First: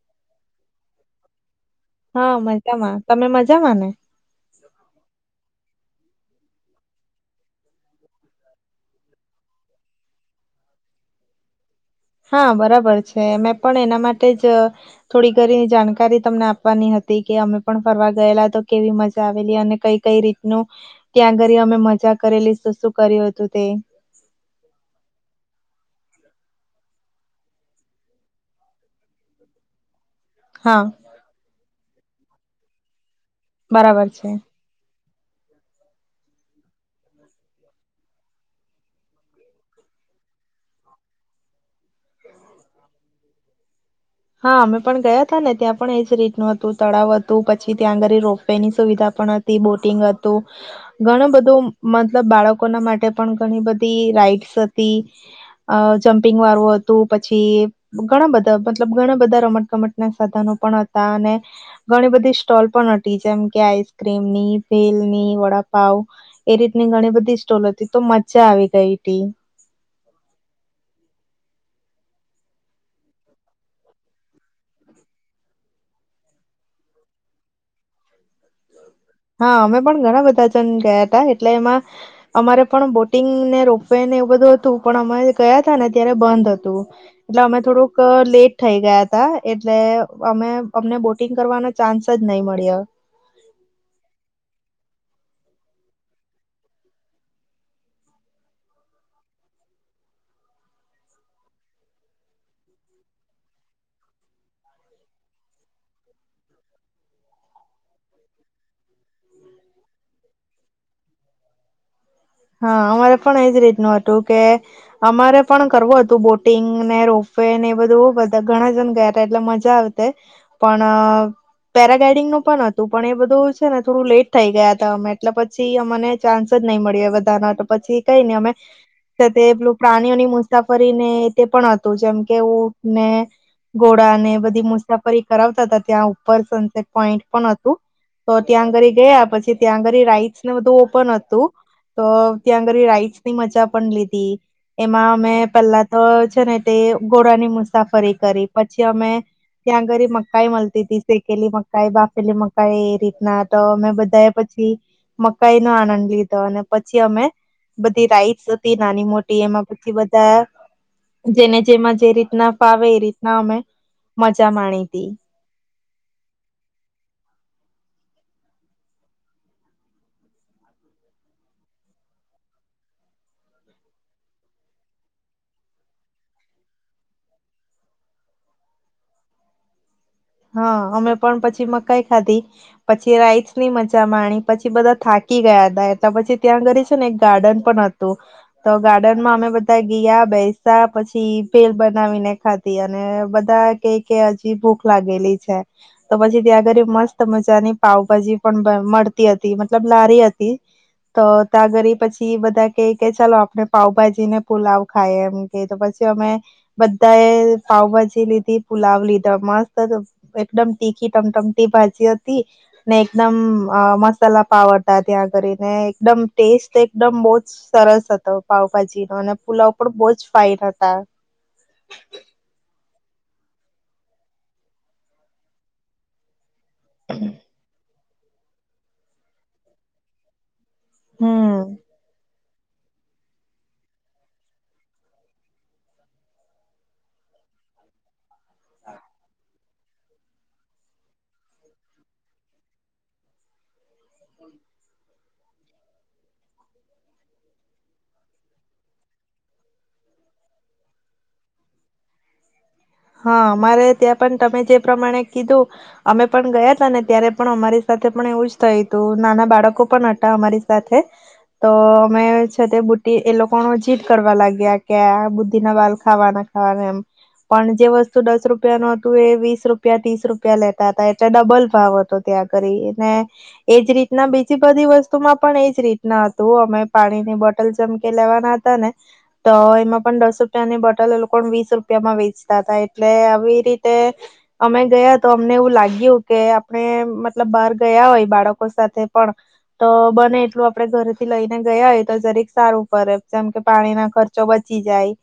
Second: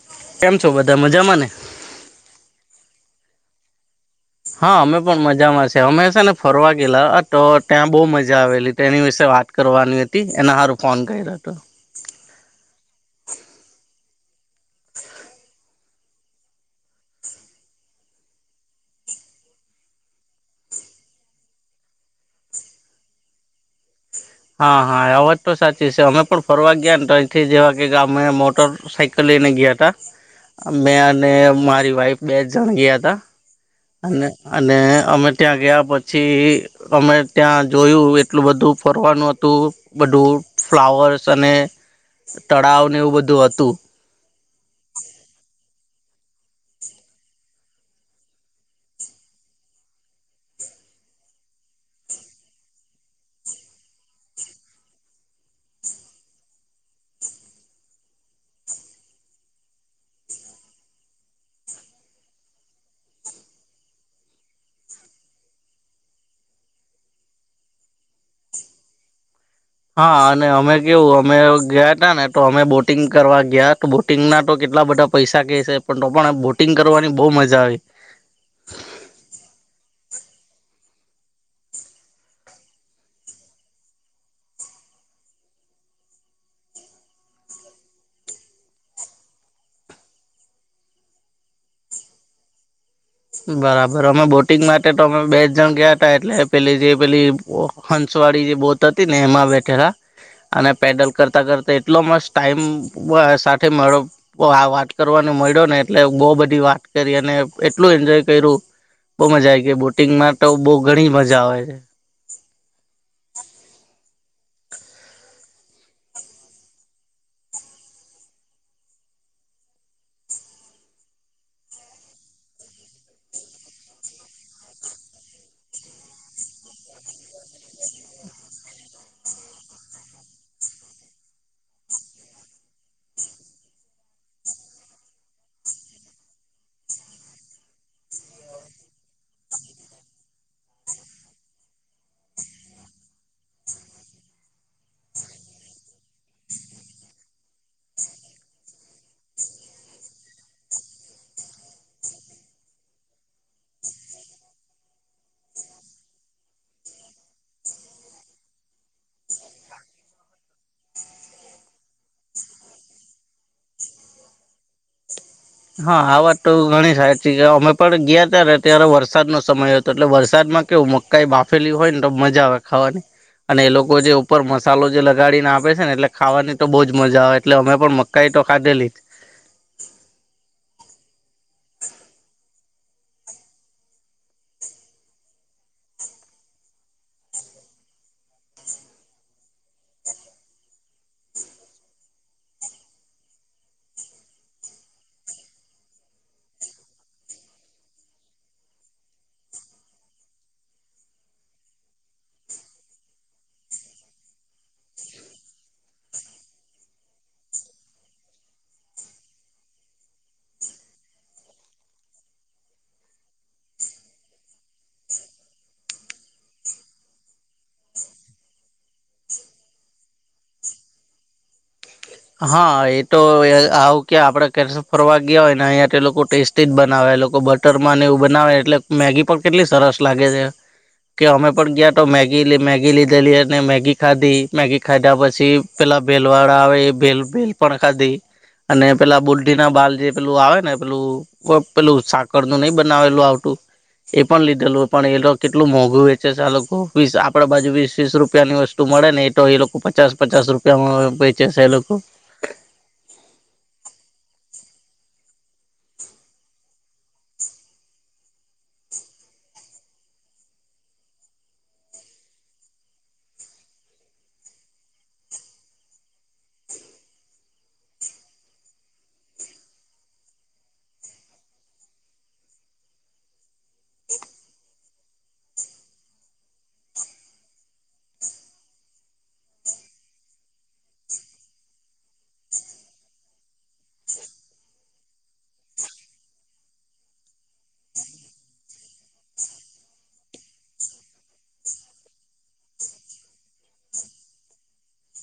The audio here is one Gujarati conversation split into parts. [inaudible] કેમ છો બધા મજામાં ને? હા તમે મજામાં ને? હા અમે પણ મજામાં છે. તે અમે છે ને ફરવા ગેલા તો ત્યાં બહુ મજા આવેલી તો એની વિશે વાત કરવાની હતી એને સારું ફોન કર્યો હતો. હા બરાબર છે મેં પણ એના માટે જ, થોડી ઘડી જાણકારી તમને આપવાની હતી કે અમે પણ ફરવા ગયેલા તો કેવી મજા આવેલી અને કઈ કઈ રીતનું, ત્યાં ઘરે અમે મજા કરેલી શું કર્યું હતું તે. કરવાવા ગ્ઞાન તો, એથી જેવા કે ગમે મ મોટર સઇકલ લઈને ગયા હતા. હા મેં અને મારી વાઈ બે જણ ગયા હતા. બરાબર અને છે અને! અમે ત્યાં ગયા પછી, અમે ત્યાં જોયું એટલું બધું પબ કરવાનું હતું, બધું ફ્લાવર્સ અને તળાવને એવું બધું હતું. હા અમે પણ ગયા હતા ને ત્યાં પણ એજ રીતનું હતું તળાવ હતું, પછી ત્યાં આગળ રોપ વે ની સુવિધા પણ હતી. બોટિંગ હતું ઘણું બધું, મતલબ બાળકોના માટે પણ ઘણી બધી રાઈડ્સ હતી જમ્પિંગ વાળું હતું. પછી ઘણા બધા મતલબ ઘણા બધા રમતગમત ના સાધનો પણ હતા, અને ઘણી બધી સ્ટોલ પણ હતી. જેમ કે આઈસક્રીમની, ભેલની, વડાપાવ એ રીતની ઘણી બધી સ્ટોલ હતી. તો મજા આવી ગઈ હતી. હા! અને અમે કેવું અમે ગયાતા ને તો અમે બોટિંગ કરવા ગયા તો, બોટિંગના તો કેટલા બધા પૈસા કે છે, પણ તો પણ બોટિંગ કરવાની બહુ મજા આવી. હા! અમે પણ ઘણા બધા જન ગયા હતા. એટલે એમાં અમારે પણ બોટિંગને, રોપવે ને એવું બધું હતું પણ, અમે ગયા હતાા ને ત્યારે બંધ હતું. એટલે અમે થોડુંક લેટ થઇ ગયા તા, એટલે અમે અમને બોટિંગ કરવાનો ચાન્સ જ નહી મળ્યો. બરાબર અમે બોટિંગ મારી, માટે તો અમે બે જ જણ ગયા હતા. એટલે પેલી જે પેલી હંસવાળી જે બોત હતી ને એમાં બેઠેલા. અને પેડલ કરતા કરતા એટલો મસ્ત ટાઈમ સાથે મળયો આ વાત કરવાને મળ્યો ને એટલે બહુ બધી વાત કરી અને એટ એટલું એન્જોય કર્યું. બહુ મજા આવી ગઈ બોટિંગમાં તો બહ ઘણી મજા આવે છે. તો કે અમારે પણ કરવું હતું બોટિંગ, ને રોપ વે ને એ બધું, બધા ઘણા જણ ગયા હતા એટલે મજા આવતે, પણ પેરાગ્લાઇડિંગ નું પણ હતું. પણ એ બધું છે ને થોડું લેટ થઈ ગયા હતા. અમે એટલે પછી અમને ચાન્સ જ નહી મળ્યો. [inaudible] પછી કઈ નહી અમે તે પેલું પ્રાણીઓની મુસાફરીને તે પણ હતું જેમ કે ઊંટ ને, ઘોડાને બધી મુસાફરી કરાવતા હતા. ત્યાં ઉપર સનસેટ પોઈન્ટ પણ હતું. તો ત્યાં આગળ ગયા પછી ત્યાં આગળ રાઈટ્સને બધું ઓપન હતું. તો ત્યાં આગળ રાઈટસ ની મજા પણ લીધી. એમાં અમે પહેલા તો છે ને તે ઘોડાની મુસાફરી કરી. પછી અમે ત્યાંગરી મકાઈ મળતી હતીી શેકેલી મકાઈ, બાફેલી મકાઈ, એ રીતના તો અમે બધાએ પછી મકાઈ નો આનંદ લીધો અને પછી અમે બધી રાઈડસ હતી. નાની મોટી એમાં પછી બધા જેને જેમાં જે રીતના ફાવે એ રીતના અમે મજા માણી હતી. હા આ વાત તો ઘણી સાચી છે. અમે પણ ગયાતા ને ત્યારે વરસાદનો સમય હતો. એટલે વરસાદમાં કેવું મકાઈ બાફેલી હોય ને તો મજા આવે ખાવાની. અને એ લોકો જે ઉપર મસાલો જે લગાડીને આપે છે ને એટલે ખાવાની તો બહુ જ મજા આવે, એટલે અમે પણ મકાઈ તો ખાધેલી જ. હા અમે પણ પછી મકાઈ ખાધી, પછી રાઈસ ની મજા માણી, પછી બધા થાકી ગયા હતા. એ પછી ત્યાં આગરી છે ને એક ગાર્ડન પણ હતું, તો ગાર્ડનમાં અમે બધા ગયા બેસા્યા, પછી ભેલ બનાવીને ખાધી અને બધા કે કે હજી ભૂખ લાગેલી છે તો, પછી ત્યાં આગળ મસ્ત મજાની પાાવભાજી પણ મળતી હતી. મતલબ લારી હતી. તો ત્યાંગરે પછી બધા કે કે ચાલો આપણે પાાવભાજી ને પુલાવ ખાય, એમ કે તો પછી અમે બધા એ પાઉભાજી લીધી પુલાવ લીધો મસ્ત એકદમ તીખી ટમટમટી ભાજી હતી ને, એકદમ મસાલા પાવ હતા. ત્યાં કરીને એકદમ ટેસ્ટ એકદમ બહ જ સરસ હતો પાવભાજી નો, અને પુલાવ પણ બહું જ ફાઇન હતા. હા એ તો આવું ક્યા? આપડે કેસે ફરવા ગયા હોય ને અહં તે લોકો ટેસ્ટ જ બનાવે લોકો બટર માં ને એવું બનાવે એટલે મેગી પણ, કેટલી સરસ લાગે છે. કે અમે હમ પણ ગયા તો મે મેગી, મેગી લીધેલી અને મેગી ખાધી મેગી ખાધા પછી પેલા ભેલવાડા આવે ભેલ, ભેલ પણ ખાધી. અને પેલા બુ ના બાલ, જે પેલું આવે ને, પેલું પેલું સાકર નું નહી બનાવેલું આવતું. એ પણ લીધેલું. પણ એ લોકો કેટલું મોંઘું વેચે છે. આ લોકો વીસ આપણા બાજુ વીસ, વીસ રૂપિયાની વસ્તુ મળે ને એ તો, એ લોકો પચાસ પચાસ રૂપિયામાં વેચે છે એ લોકો. ઓ [inaudible] હા! અમારે ત્યાં પણ તમે જે પ્રમાણે કીધું. અમે પણ ગયાતા ને ત્યારે પણ અમારી સાથે પણ એવું જ થય હતું. નાના બાળકો પણ હતા અમારી સાથે તો, અમે છે તે બુદ્ધ એ લોકોનો જીદ કરવા લાગ્યા કે બુદ્ધિ ના વાલ ખાવાના ખાવાના એમ. પણ જે વસ્તુ દસ રૂપિયાનું હતું, એ વીસ રૂપિયા ત્રીસ રૂપિયા લેતા હતા. એટલે ડબલ ભાવ હતો, ત્યાં કરી ને એજ રીતના બીજી બધી વસ્તુમાં પણ એજ રીતના હતું. અમે પાણીની બોટલ જમકે લેવાના હતા ને તો, એમાં પણ દસ રૂપિયાની બોટલ લોકો વીસ રૂપિયામાં વેચ [inaudible] એટલે આવી રીતે અમે ગયા તો અમને એવું લાગ્યું કે, આપણે મતલબ બહાર ગયા હોય, બાળકો સાથે પણ તો બને એટલું આપડણે ઘરેથી લઈને ગયા હોય તો જરીક સારું પડે જેમ કે, પાણી ના ખર્ચો બચી જાય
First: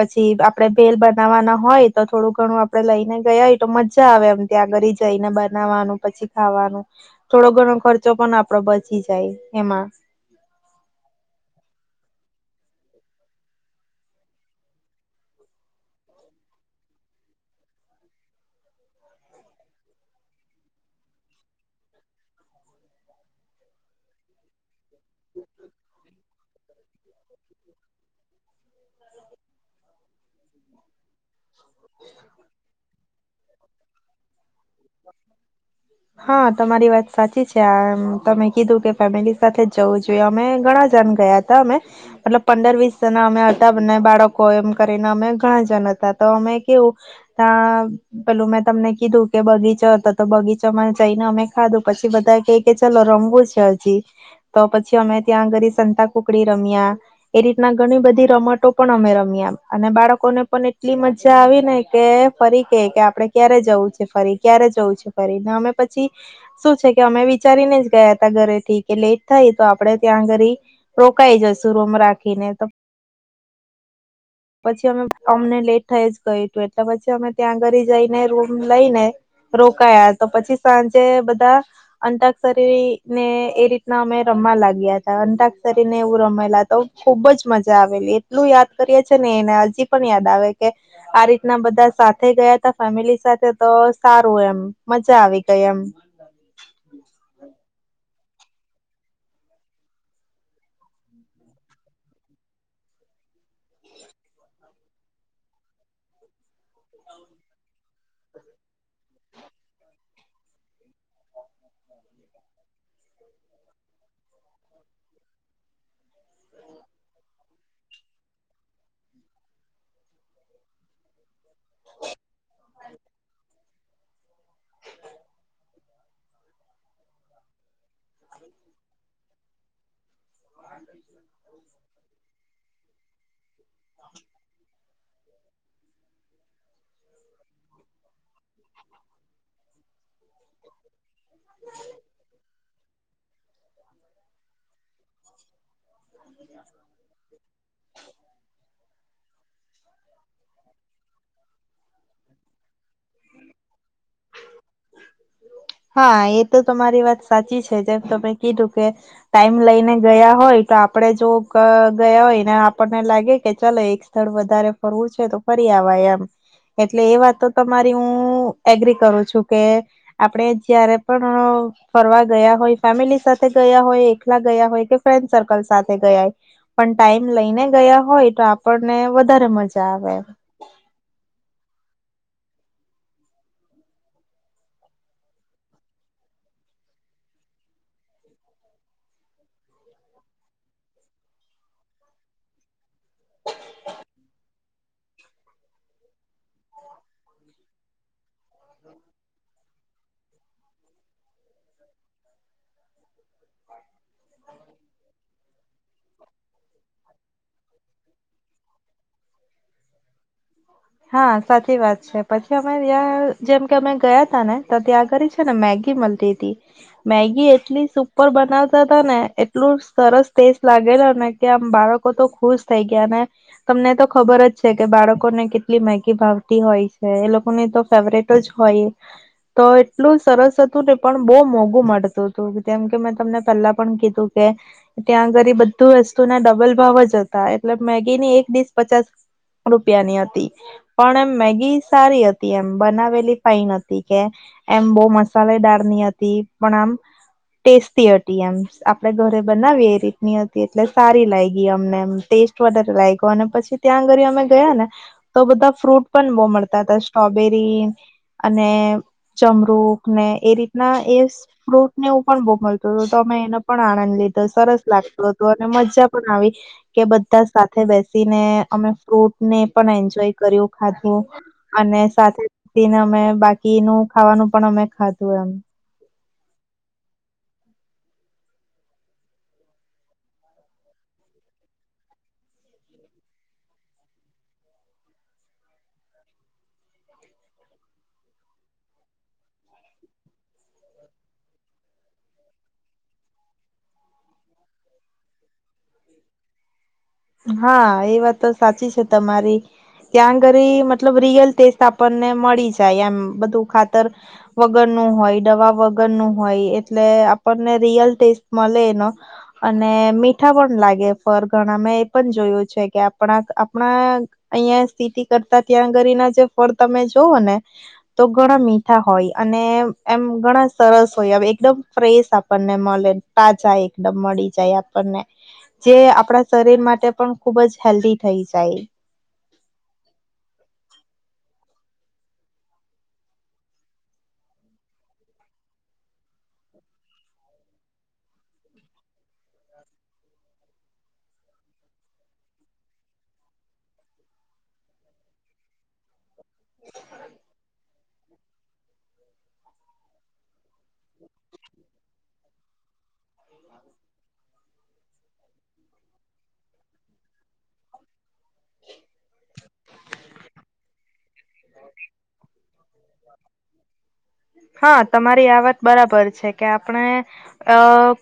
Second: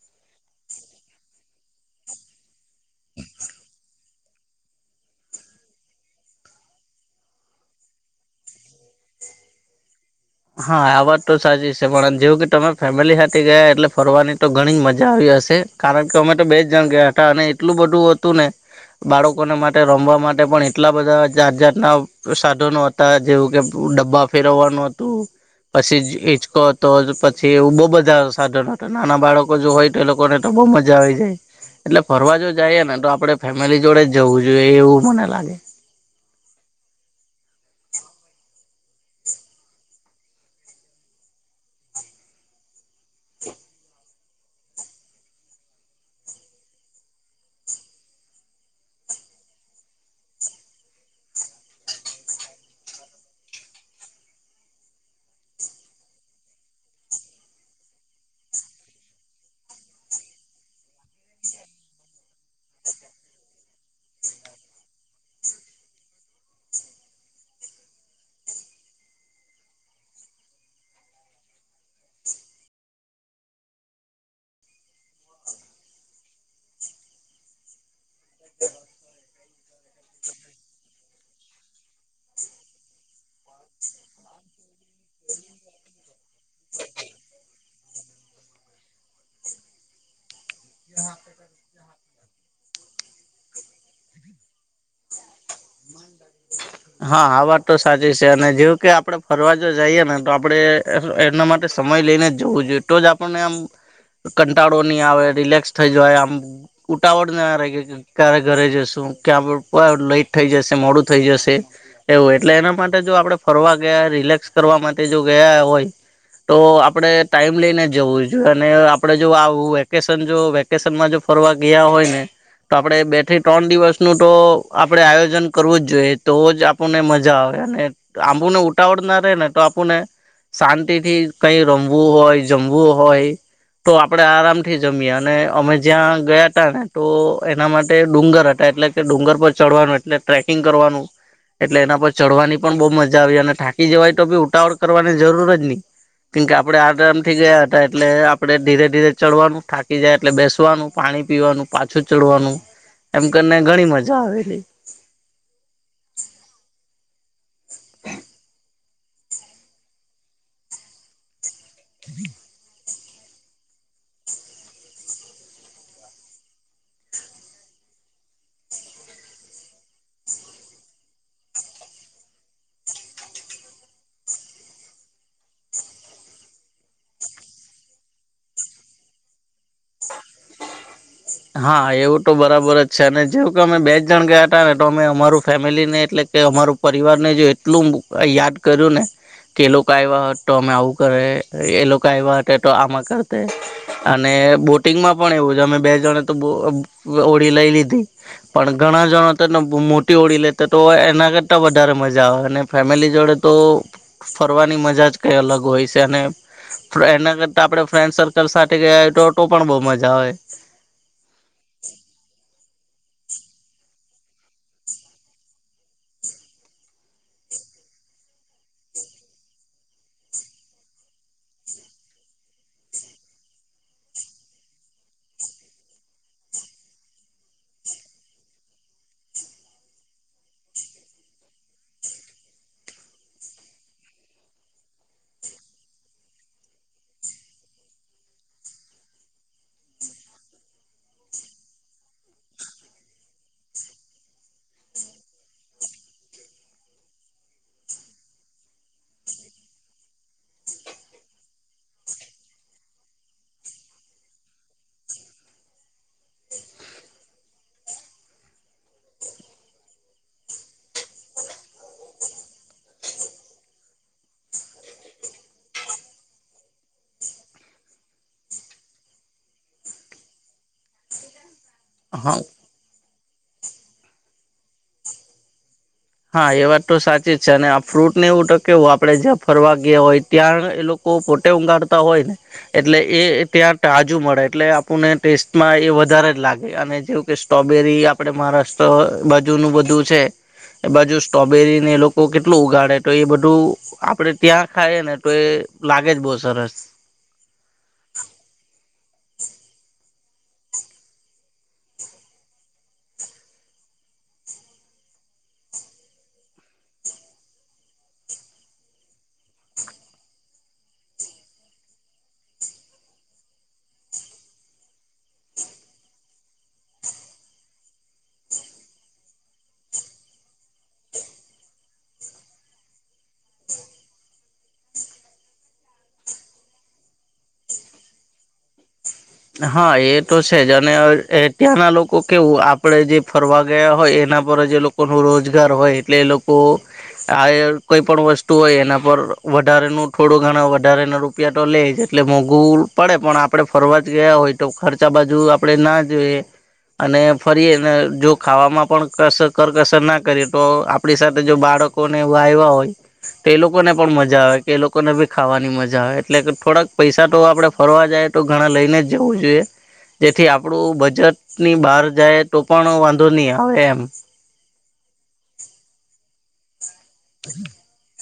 પછી આપડે ભેલ બનાવવાના હોય તો થોડું ઘણું આપડે લઈને ગયા હોય તો મજા આવે. એમ ત્યાં આગરી જઈને બનાવાનું. પછી ખાવાનું, થોડો ઘણો ખર્ચો પણ આપડો બચી જાય એમાં હા આ વાત તો સાચી છે. પણ જેવું કે તમે ફેમિલી સાથે ગયા, એટલે ફરવાની તો ઘણી જ મજા આવી હશે કારણ કે, અમે તો બે જ જણ ગયા હતા અને એટલું બધું હતું ને, બાળકોને માટે રમવા માટે પણ એટલા બધા જાત જાતના સાધનો હતા. જેવું કે ડબ્બા ફેરવવાનું હતું. પછી હિચકો હતો. પછી એવું બહુ બધા સાધનો હતા. નાના બાળકો જો હોય તો એ લોકોને તો બહ મજા આવી જાય. એટલે ફરવા જો જઈએ ને તો આપડે, ફેમિલી જોડે જ જઉ જો એવું મને લાગે. હા તમારી વાત સાચી છે આ એમ તમે કીધું કે ફેમિલી સાથે જવું જોઈએ અમે ઘણા જણ ગયા હતા અમે મતલબ પંદર વીસ જણા અમે હતા બને બાળકો એમ કરીને અમે ઘણા જણ હતા તો અમે કેવું ત્યાં પેલું મેં તમને કીધું કે બગીચ તો તો બગીચામાં જઈને અમે ખાધું પછી બધા ક કે ચાલ રમવું છે હજી તો પછી અમે ત્યાં આગળ સંતાકુકડી રમ્યા એ રીતના ઘણી બધી રમતો પણ અમે રમ્યા અને બાળકોને પણ એટલી મજા આવીને કે ફરી કે કે આપડે ક્યારે જવું છે ફરી ક્યારે જવું છે ફરીને અમે પછી શું છે કે અમે વિચારીને જ ગયાતા ઘરેથી કે લેટ થાય તો આપણે ત્યાં ઘરી રોકાઈ જશું. રૂમ રાખીને તો પછી અમે અમને લેટ થઈ જ ગયું તું એટલે પછી અમે ત્યાં ઘરી જઈને રૂમ લઈને રોકાયા તો પછી સાંજે બધા અંતાક્ક્ષરીને એ રીતના અમે રમવા લાગ્યા તા. અંતાક્ક્ષરીને એવું રમેલા તો ખુબ જ મજા આવેલી. એટલું યાદ કરીએ છે ને એને હજી પણ યાદ આવે કે આ રીતના બધા સાથે ગયા તા ફેમિલી સાથે તો સારું એમ મજા આવી ગઈ એમ હા આ વાત તો સાચી છે અને જેવ કે આપડે ફરવા જો જઈએ ને તો આપડે એમના માટે સમય લઈને જ જવું જોઈએ તો જ આપણને આમ કંટાળો નહી આવે રિલેક્સ થઈ જાય આમ ઉટાવળ ના રહિએ કે ક્યારે ઘરે જશું ક્યાં [unintelligible] લઈટ થઈ જશે મોડું થઈ જશે. એવું એટલે એના માટે જો આપડે ફરવા ગયા, રિલેક્સ કરવા માટે જો ગયા હોય તો આપડે ટાઈમ લઈને જવું જોઈએ અને આપડે જો આવ વેકેશન જો વેકેશનમાં જો ફરવા ગયા હોય ને તો આપડે બે થી ત્રણ દિવસ નું તો આપડે આયોજન કરવું જ જોય. તો જ આપણને મજા આવે અને આંબુને ઉટાવળ ના રહે ને તો આપણને શાંતિથી કઈ રમવું હોય, જમવું હોય તો આપણે આરામથી જમીએ અને અમે જ્યાં ગયા હતા ને તો એના માટે ડુંગર હતા એટલે કે ડુંગર પર ચડવાનું એટલે ટ્રેકિંગ કરવાનું એટલે એના પર ચઢવાની પણ બહુ મજા આવી અને ઠાકી જવાય તો બી ઉતાવળ કરવાની હમ્મ કેમકે આપડે આરામથી ગયા હતા એટલે આપણે ધીરે ધીરે ચડવાનું થાકી જાય એટલે બેસવાનું, પાણી પીવાનું, પાછું ચડવાનું એમ કરીને ઘણી મજા આવેલી. હા એ તો તમારી વાત સાચી છે જેમ તમે કીધું કે ટાઈમ લઈને ગયા હોય તો આપડે જો ગ ગયા હોય ને આ આપણને લાગે કે ચાલો એક સ્થળ વધારે ફરવું છે તો ફરી આવા એમ એટલે એ વાત તો તમારી હું એગ્રી કરું છું કે આપડે જયારે પણ ફરવા ગયા હોય ફેમિલી સાથે ગયા હોય એકલા ગયા હોય કે ફ્રેન્ડ સર્કલ સાથે ગયા હોય પણ ટાઈમ લઈને ગયા હોય તો આપણને વધારે મજા આવે. હા એવું તો બરાબર જ છે અને જેવું કે અમે બે જ જણ ગયા હતા ને તો અમે અમારું ફેમિલીને એટલે કે અમારુ પરિવારને જો એટલું યાદ કર્યું ને કે એ લોકો આવ્યા હોત તો અમે આવું કરે એ લોકો આવ્યા હતા તો આમાં કરતે અને બોટિંગમાં પણ એવું છે અમે બે જણ બો ઓળી લઈ લીધી. પણ ઘણા જણ તોને બો મો ઉરી લેતે તો એને તો વધારે મજા આવે અને ફેમિલી જોડે તો ફરવાની મજા જ કઈ અલગ હોય છે અને એના કરતા આપણે ફ્રેન્ડ સર્કલ સાથે ગયા હોય તો તો પણ બહુ મજા આવે. હા સાચી વાત છે પછી તમે ત્યાં જેમ કે અમે ગયા તા ને ત્યાં કને છે ને મેગી મળતી મેગી એટલી સુપર બનાવતા હતા ને એટલું સરસ ટેસ્ટ લાગેલા ને કે આમ બાળકો તો ખુશ થઈ ગયા ને તમને તો ખબર જ છે કે બાળકોને કેટલી મેગી ભાવતી હોય છે એ લોકોની તો ફેવરેટ જ હોય તો એટલું સરસ હતું ને. પણ બહુ મોઘું મળતું હતું જેમ કે મેં તમને પહેલા પણ કીધું કે ત્યાં આગળ બધું વસ્તુના ડબલ ભાવ જ હતા એટલે મેગી ની એક ડીસ પચાસ રૂપિયાની હતી પણ એમ મેગી સારી હતી એમ બનાવેલી ફાઈન હતી કે એમ બહુ મસાલે ડાર પણ આમ ટેસ્ટી હતી એમ આપણે ઘરે બનાવીએ એ રીતની હતી એટલે સારી લાયગી અમને એ ટેસ્ટ વધારે લાગ્યો અને પછી ત્યાં આગળ અમે ગયા ને તો બધા ફ્રૂટ પણ બહુ મળતા હતા સ્ટ્રોબેરી અને ચમરૂુક ને એ રીત ના એ ફ્રૂટ ને એવું પણ બહુ મળતું હતું તો અમે એનો પણ આનંદ લીધો સરસ લાગતું હતું અને મજા પણ આવી કે બધા સાથે બેસીને અમે ફ્રૂટ ને પણ એન્જોય કર્યું, ખાધું. અને હા સાથેને અમે બાકીનું ખાવાનું પણ અમે ખાધું એમ. હા એ વાત તો સાચી જ છે અને આ ફ્રૂટ ને એવું તો કેવું આપડે જ્યાં ફરવા ગયા હોય ત્યાં એ લોકો પોતે ઊંગાળતા હોય ને એટલે એ ત્યાં તાજુ મળે એટલે આપણને ટેસ્ટમાં એ વધારે જ લાગે અને જેવું કે સ્ટ્રોબેરી આપણે મહારાષ્ટ્ર બાજુનું બધું છે. એ બા જો સ્ટોબેરી ને લોક તો કેટલું ઉગાડે તો એ બધું આપડે ત્યાં ખાઈ ને તો એ લાગે જ બહુ સરસ. હા એ વાત તો સાચી છે તમારી ત્યાં ઘરે મતલબ રિયલ ટેસ્ટ આપણને મળી જાય એમ બધું ખાતર વગરનું હોય દવા વગરનું હોય એટલે આપણને રિયલ ટેસ્ટ મળે એનો અને મીઠા પણ લાગે ફર ઘણા મેં જોયું છે કે આપણા આપણા અહિયા સ્થિતિ કરતા ત્યાંગરી ના જે ફળ તમે જોવો ને તો ઘણા મીઠા હોય અને એમ ઘણા સરસ હોય હવે એકદમ ફ્રેશ આપણને મળે તાજા એકદમ મળી જાય આપણને જે આપણા શરીર મા તે પણ ખુબ જ હેલ્ધી થઈ જાય. હા એ તો છે જ અને ત્યાંના લોકો કેવું આપડે જે ફરવા ગયા હોય એના પર જે લોકો ન રોજગાર હોય એટલે એ લોકો આ કોઈ પણ વસ્તુ હોય એના પર વધારેનું થોડું ઘણા વધારે ના રૂપિયા તો લે જ એટલે મોંઘવું પડે પણ આપડે ફરવા ગયા હોય તો ખર્ચા બાજુ આપડે ના જોઈએ. અને ફરી એને જો ખાવામાં પણ કસ કરકસર ના કરીએ તો આપણી સાથે જો બાળકો ને એવા એવા હોય. તો એ લોકોને પણ મજા આવે કે એ લોકો ને ભી ખાવાની મજા આવે, એટલે કે થોડાક પૈસા તો આપડે ફરવા જાય તો ઘણા લઈને જ જવું જોઈએ, જેથી આપણું બજેટ ની બહાર જાય તો પણ વાંધો નહી આવે એમ. હા તમારી આ વાત બરાબર છે કે આપણે, અ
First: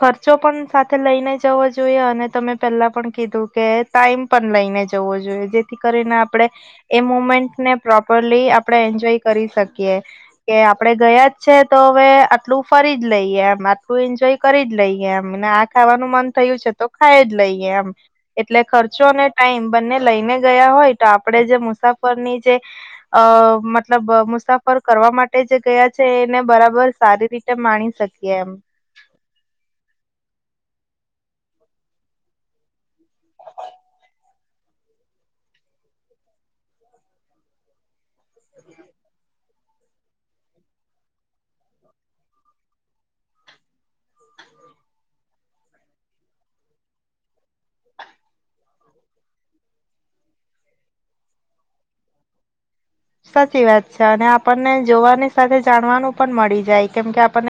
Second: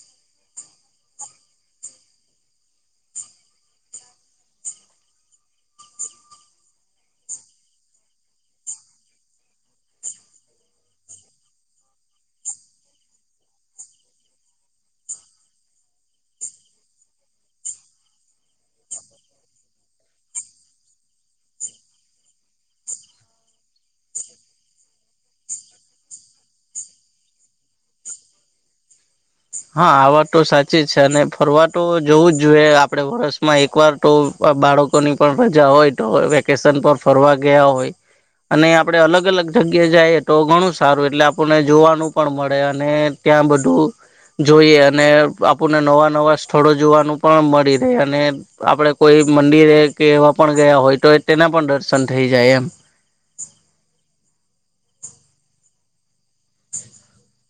ખર્ચો પણ સાથે લઈને જવો જોઈએ અને તમે પહેલા પણ કીધું કે ટાઈમ પણ લઈને જવો જોઈએ જેથી કરીને આપણે, એ મુમેન્ટને પ્રોપરલી આપણે એન્જોય કરી શકીએ, કે આપણેે ગયા જ છે તો હવે આટલું ફરી જ લઈએ એમ આટલું એન્જોય કરી જ લઈએ એમ આ ખાવાનું મન થયું છે તો ખાઈ જ લઈએ એમ, એટલે ખર્ચો અને ટાઈમ બંને લઈને ગયા હોય તો આપણે જે મુસાફરની જે, અ મતલબ મુસાફર કરવા માટે જે ગયા છે એને બરાબર સારી રીતે માણી શકીએ એમ. હા આ વાત તો સાચી છે અને ફરવા તો જોવું જ જોઈએ આપડે, વર્ષમાં એકવાર તો બાળકોની પણ રજા હોય તો વેકેશન પર ફરવા ગયા હોય અને આપડણે અલગ અલગ જગ્યા જઈએ, તો ઘણું સારું એટલે આપણને જોવાનું પણ મળે, અને ત્યાં બધું જોઈએ અને આપુને નવા નવા સ્થળો જોવાનું પણ મળે. પ અને આપડ કોઈ મંદિરે કે એવા પણ ગયા હોય તો તેના પણ દર્શન થઈ જાય એમ. સાચી વાત છે અને આપણને જોવાની સાથે જાણવાનું પણ મળી જાય કેમ કે આપણને